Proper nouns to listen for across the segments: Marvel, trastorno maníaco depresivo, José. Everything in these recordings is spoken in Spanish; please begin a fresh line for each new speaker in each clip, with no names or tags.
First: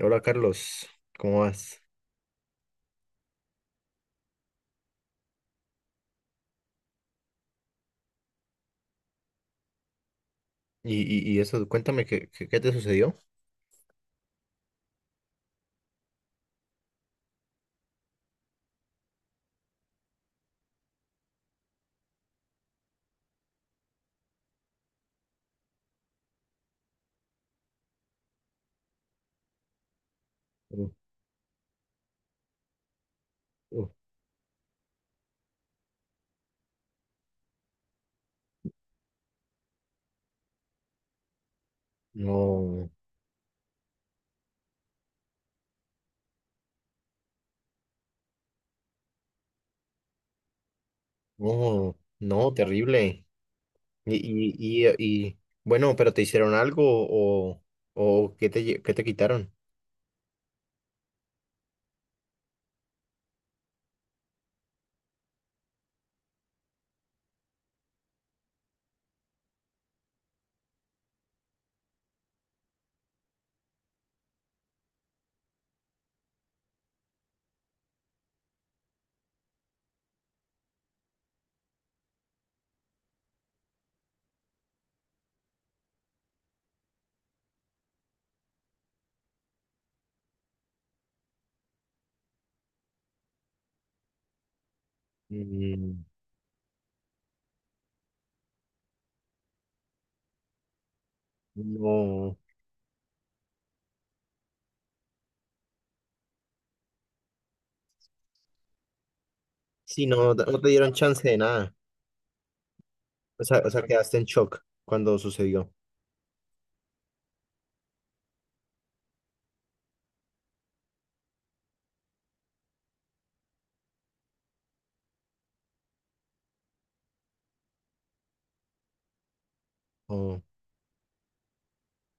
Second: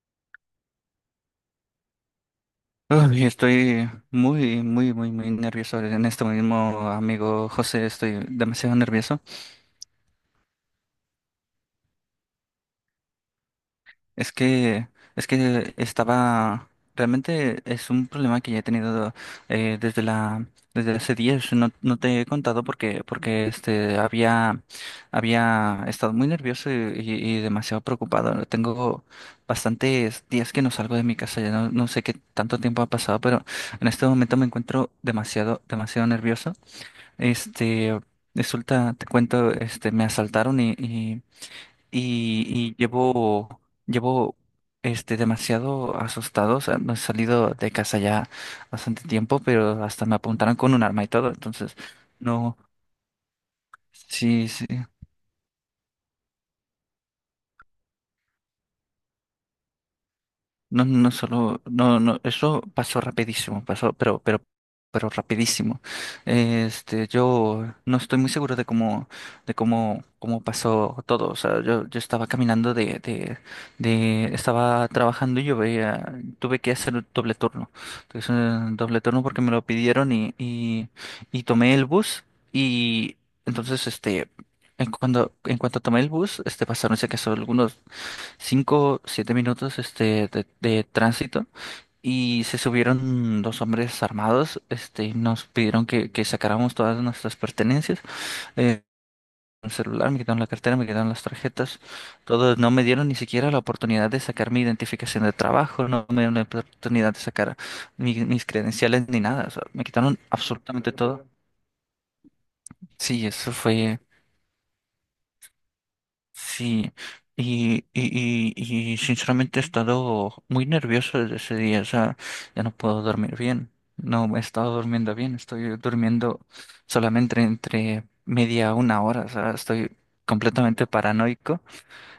Hola Carlos, ¿cómo vas?
Ay, estoy muy, muy, muy, muy nervioso en esto mismo, amigo José, estoy demasiado nervioso.
Y, y eso, cuéntame, ¿qué te sucedió?
Es que, es que estaba, realmente es un problema que ya he tenido eh, desde la, desde hace días. No, no te he contado porque había estado muy nervioso y, y demasiado preocupado. Tengo bastantes días que no
Uh,
salgo de mi casa, ya no, no sé qué tanto tiempo ha pasado, pero
uh,
en este momento me encuentro demasiado, demasiado nervioso. Este, resulta, te cuento, me asaltaron y- y
No,
llevo, demasiado asustado. O sea, no he salido de casa ya bastante tiempo, pero hasta me apuntaron con un arma y todo. Entonces,
no, no,
no,
terrible. Y,
sí, sí.
y, y, y, bueno, pero ¿te hicieron algo o qué te quitaron?
No, no solo, no, no, eso pasó rapidísimo, pasó, pero rapidísimo. Yo no estoy muy seguro cómo pasó todo. O sea, yo estaba caminando estaba trabajando tuve que hacer un doble turno. Entonces, doble turno porque me lo pidieron y tomé el bus y entonces, en cuanto tomé el bus, pasaron, se casó algunos 5 7 minutos de tránsito y se subieron dos hombres armados, y nos pidieron
Mm,
que sacáramos todas nuestras pertenencias, eh, el celular, me quitaron la cartera, me quitaron las tarjetas,
no,
todo, no me dieron ni siquiera la oportunidad de sacar mi identificación de trabajo, no me dieron la oportunidad de sacar mis credenciales ni nada, o sea, me
sí,
quitaron
no, no te
absolutamente
dieron
todo.
chance de nada.
Sí,
O
eso
sea, o sea,
fue.
quedaste en shock cuando sucedió.
Sí, y sinceramente he estado muy nervioso desde ese día, o sea, ya no puedo dormir bien, no he estado durmiendo bien, estoy durmiendo solamente entre media a una hora, o sea, estoy
Oh,
completamente paranoico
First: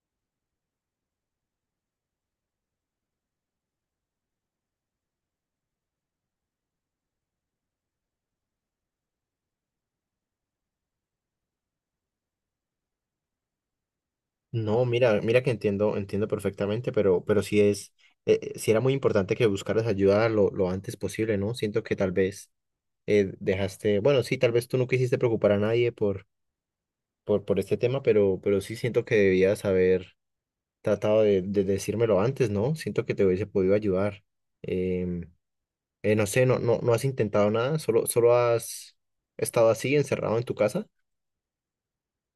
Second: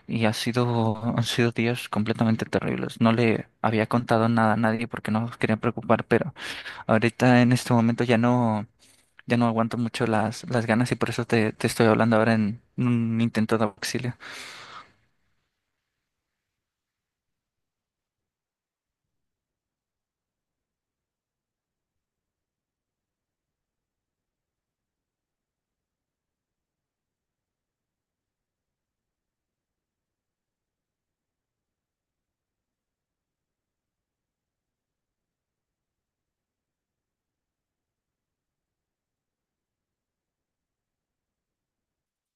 y han sido días completamente terribles. No le había contado nada a nadie porque no quería preocupar, pero ahorita en este momento ya no, ya no aguanto mucho las ganas y por eso te estoy hablando ahora en un intento de auxilio.
no, mira que entiendo, entiendo perfectamente, pero sí era muy importante que buscaras ayuda lo antes posible, ¿no? Siento que tal vez dejaste, bueno, sí, tal vez tú no quisiste preocupar a nadie por este tema, pero sí siento que debías haber tratado de decírmelo antes, ¿no? Siento que te hubiese podido ayudar. Em, no sé, no, no, no has intentado nada, solo has estado así, encerrado en tu casa.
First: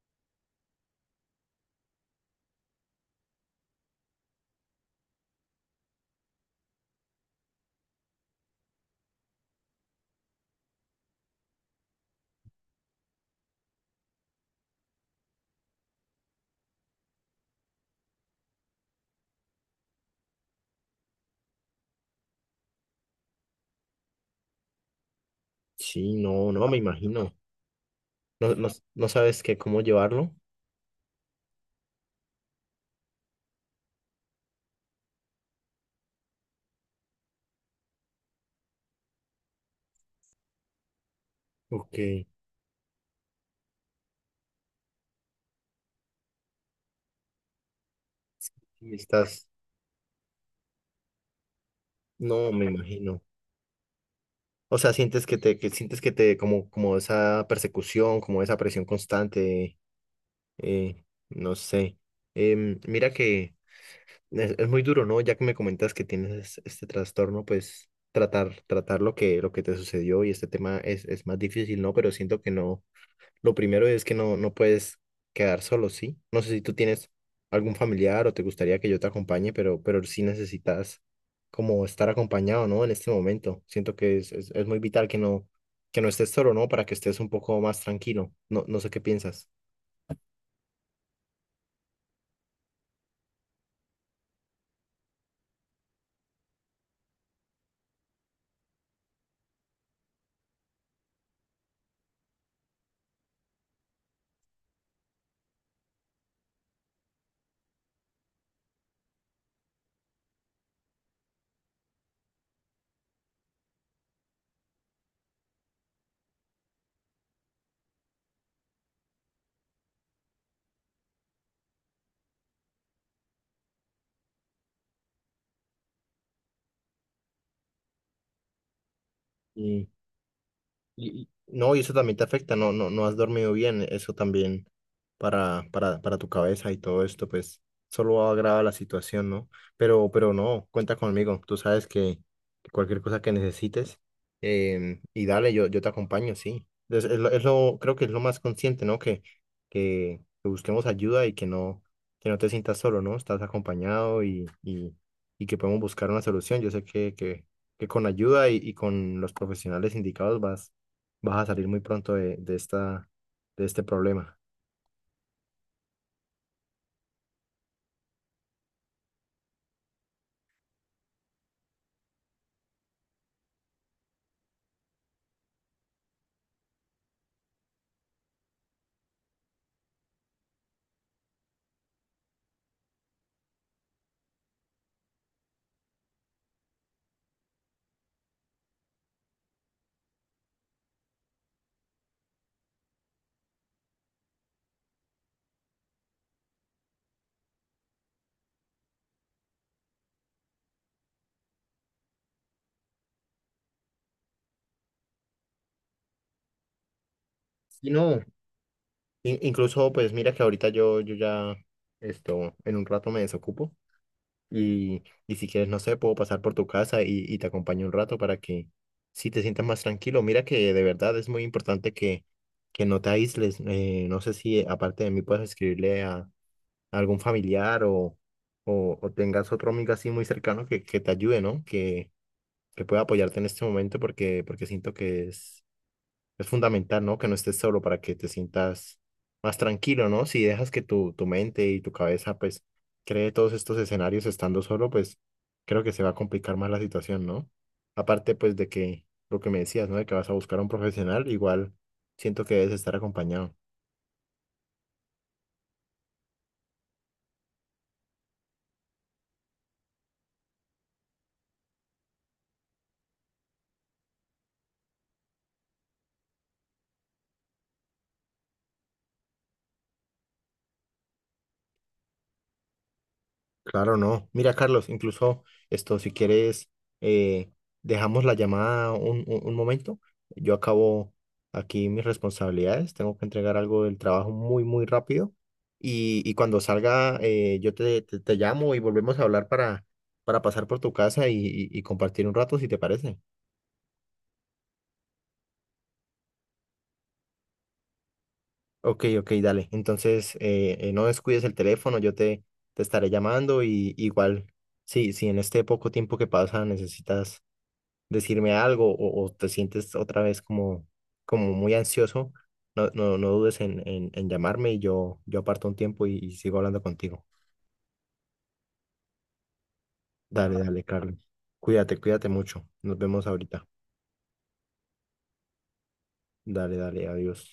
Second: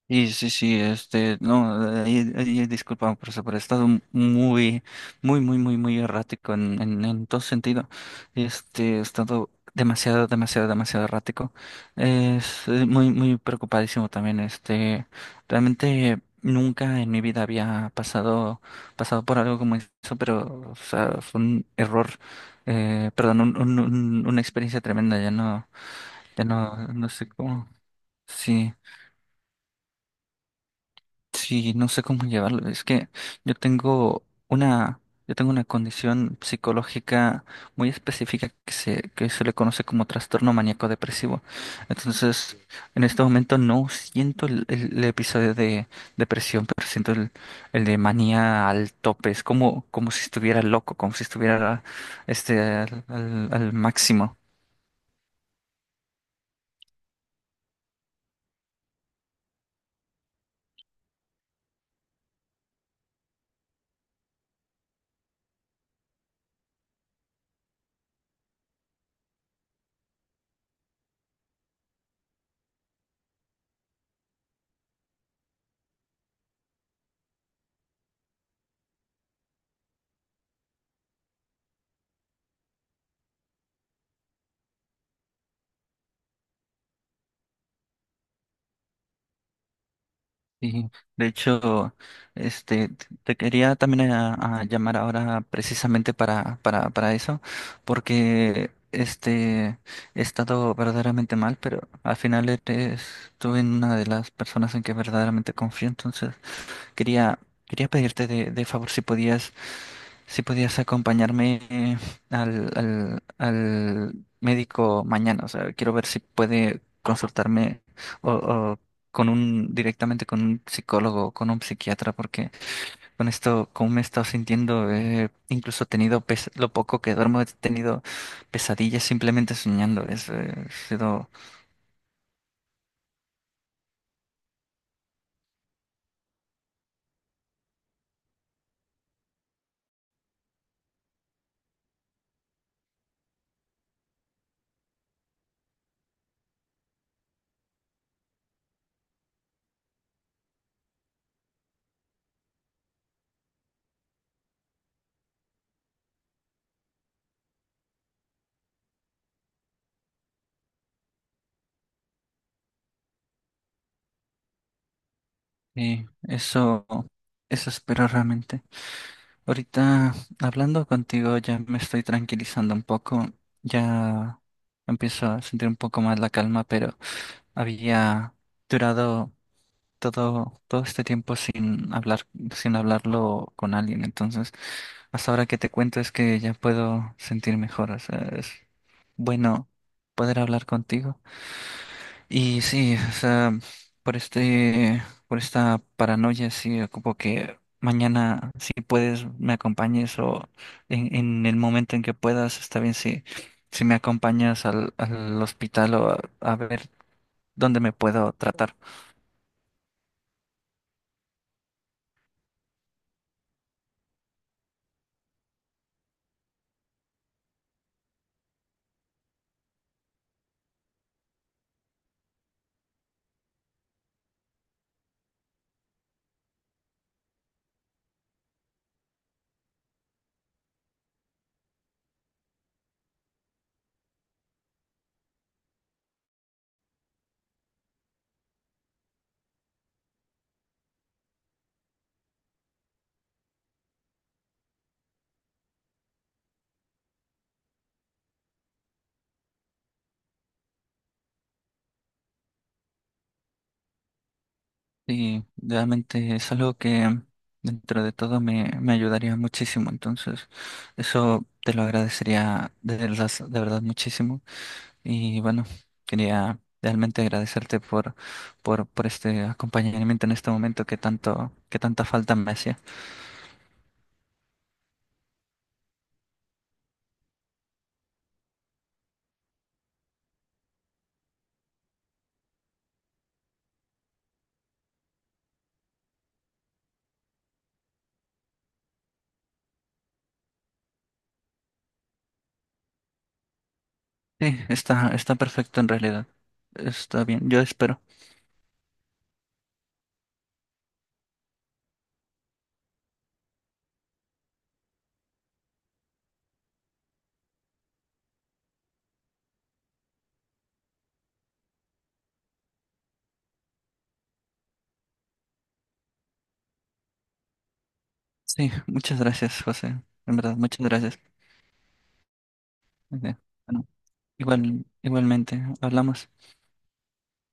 Y sí, sí, no, ahí, disculpa por eso, pero he estado muy, muy, muy, muy, muy errático en todo sentido. He estado demasiado, demasiado, demasiado errático. Es muy, muy preocupadísimo también. Realmente nunca en mi vida había pasado, por algo como eso, pero, o sea, fue un error, perdón, una experiencia tremenda. Ya no,
Sí,
ya
no, no, me
no, no sé
imagino.
cómo.
No, no,
Sí.
no sabes que cómo llevarlo.
Sí, no sé cómo llevarlo. Es que yo tengo una, yo tengo una condición psicológica muy específica que se le conoce como trastorno maníaco depresivo.
Ok, y
Entonces, en este momento no siento el episodio de depresión, pero siento el de manía al tope. Es
estás,
como si estuviera loco, como si estuviera
no, me imagino.
al máximo.
O sea, sientes que te, como esa persecución, como esa presión constante. Eh, no sé. Mira que es muy duro, ¿no? Ya que me comentas que tienes este trastorno, pues tratar lo que te sucedió y este tema es más difícil, ¿no? Pero siento que no. Lo primero es que no, no puedes quedar solo, ¿sí? No sé si tú tienes algún familiar o te gustaría que yo te acompañe, pero sí necesitas como estar acompañado, ¿no? En este momento. Siento que es muy vital que no estés solo, ¿no? Para que estés un poco más tranquilo. No, no sé qué piensas.
Sí, de hecho, te quería también a llamar ahora precisamente para eso, porque he estado verdaderamente mal, pero al final eres, tú en una de las personas en que verdaderamente confío, entonces quería, quería pedirte de favor si podías acompañarme al médico mañana. O sea, quiero ver si puede consultarme o directamente con un psicólogo o con un psiquiatra, porque con esto, como me he estado sintiendo, incluso he tenido, lo poco que duermo, he tenido pesadillas simplemente soñando. Es, ha sido,
No, y eso también te afecta, no, no, no has dormido bien, eso también para tu cabeza y todo esto, pues solo agrava la situación, ¿no? Pero no, cuenta conmigo, tú sabes que cualquier cosa que necesites, y dale, yo te acompaño, sí. Creo que es lo más consciente, ¿no? Que busquemos ayuda y que no te sientas solo, ¿no? Estás acompañado y que podemos buscar una solución. Yo sé que con ayuda y con los profesionales indicados vas a salir muy pronto de este problema.
eh, eso, eso espero realmente. Ahorita hablando contigo ya me estoy tranquilizando un poco, ya empiezo a sentir un poco más la calma, pero había durado todo, todo este tiempo sin hablar, sin hablarlo con alguien. Entonces, hasta ahora que te cuento es que ya puedo sentir mejor. O sea, es bueno poder hablar contigo. Y sí, o sea, por este, por esta paranoia, sí, ocupo que mañana, si puedes, me acompañes o en el momento en que puedas, está bien si me acompañas al hospital o a ver dónde
Y
me
no,
puedo tratar.
incluso pues mira que ahorita yo ya esto, en un rato me desocupo y si quieres, no sé, puedo pasar por tu casa y te acompaño un rato para que si te sientas más tranquilo. Mira que de verdad es muy importante que no te aísles. No sé si aparte de mí puedes escribirle a algún familiar o tengas otro amigo así muy cercano que te ayude, ¿no? Que pueda apoyarte en este momento porque siento que es fundamental, ¿no? Que no estés solo para que te sientas más tranquilo, ¿no? Si dejas que tu mente y tu cabeza, pues, cree todos estos escenarios estando solo, pues, creo que se va a complicar más la situación, ¿no? Aparte, pues, de que lo que me decías, ¿no? De que vas a buscar a un profesional, igual siento que debes estar acompañado.
Y realmente es algo que dentro de todo me ayudaría muchísimo, entonces eso te lo agradecería de verdad muchísimo. Y bueno, quería realmente agradecerte por este acompañamiento en este momento que tanta falta me hacía.
Claro, no. Mira, Carlos, incluso esto, si quieres, eh, dejamos la llamada un momento. Yo acabo aquí mis responsabilidades. Tengo que entregar algo del trabajo muy, muy rápido. Y cuando salga, yo te llamo y volvemos a hablar para pasar por tu casa y compartir un rato, si te parece.
Sí, está perfecto en realidad. Está bien, yo espero.
Ok, ok, dale. Entonces, no descuides el teléfono. Yo te estaré llamando y igual, sí, si en este poco tiempo que pasa necesitas decirme algo o te sientes otra vez como muy ansioso, no, no, no dudes en llamarme y yo aparto un tiempo y sigo hablando contigo.
Sí, muchas gracias, José. En verdad,
Dale, dale,
muchas
Carlos.
gracias.
Cuídate, cuídate mucho. Nos
Ok,
vemos ahorita.
bueno, igualmente, hablamos.
Dale, dale, adiós.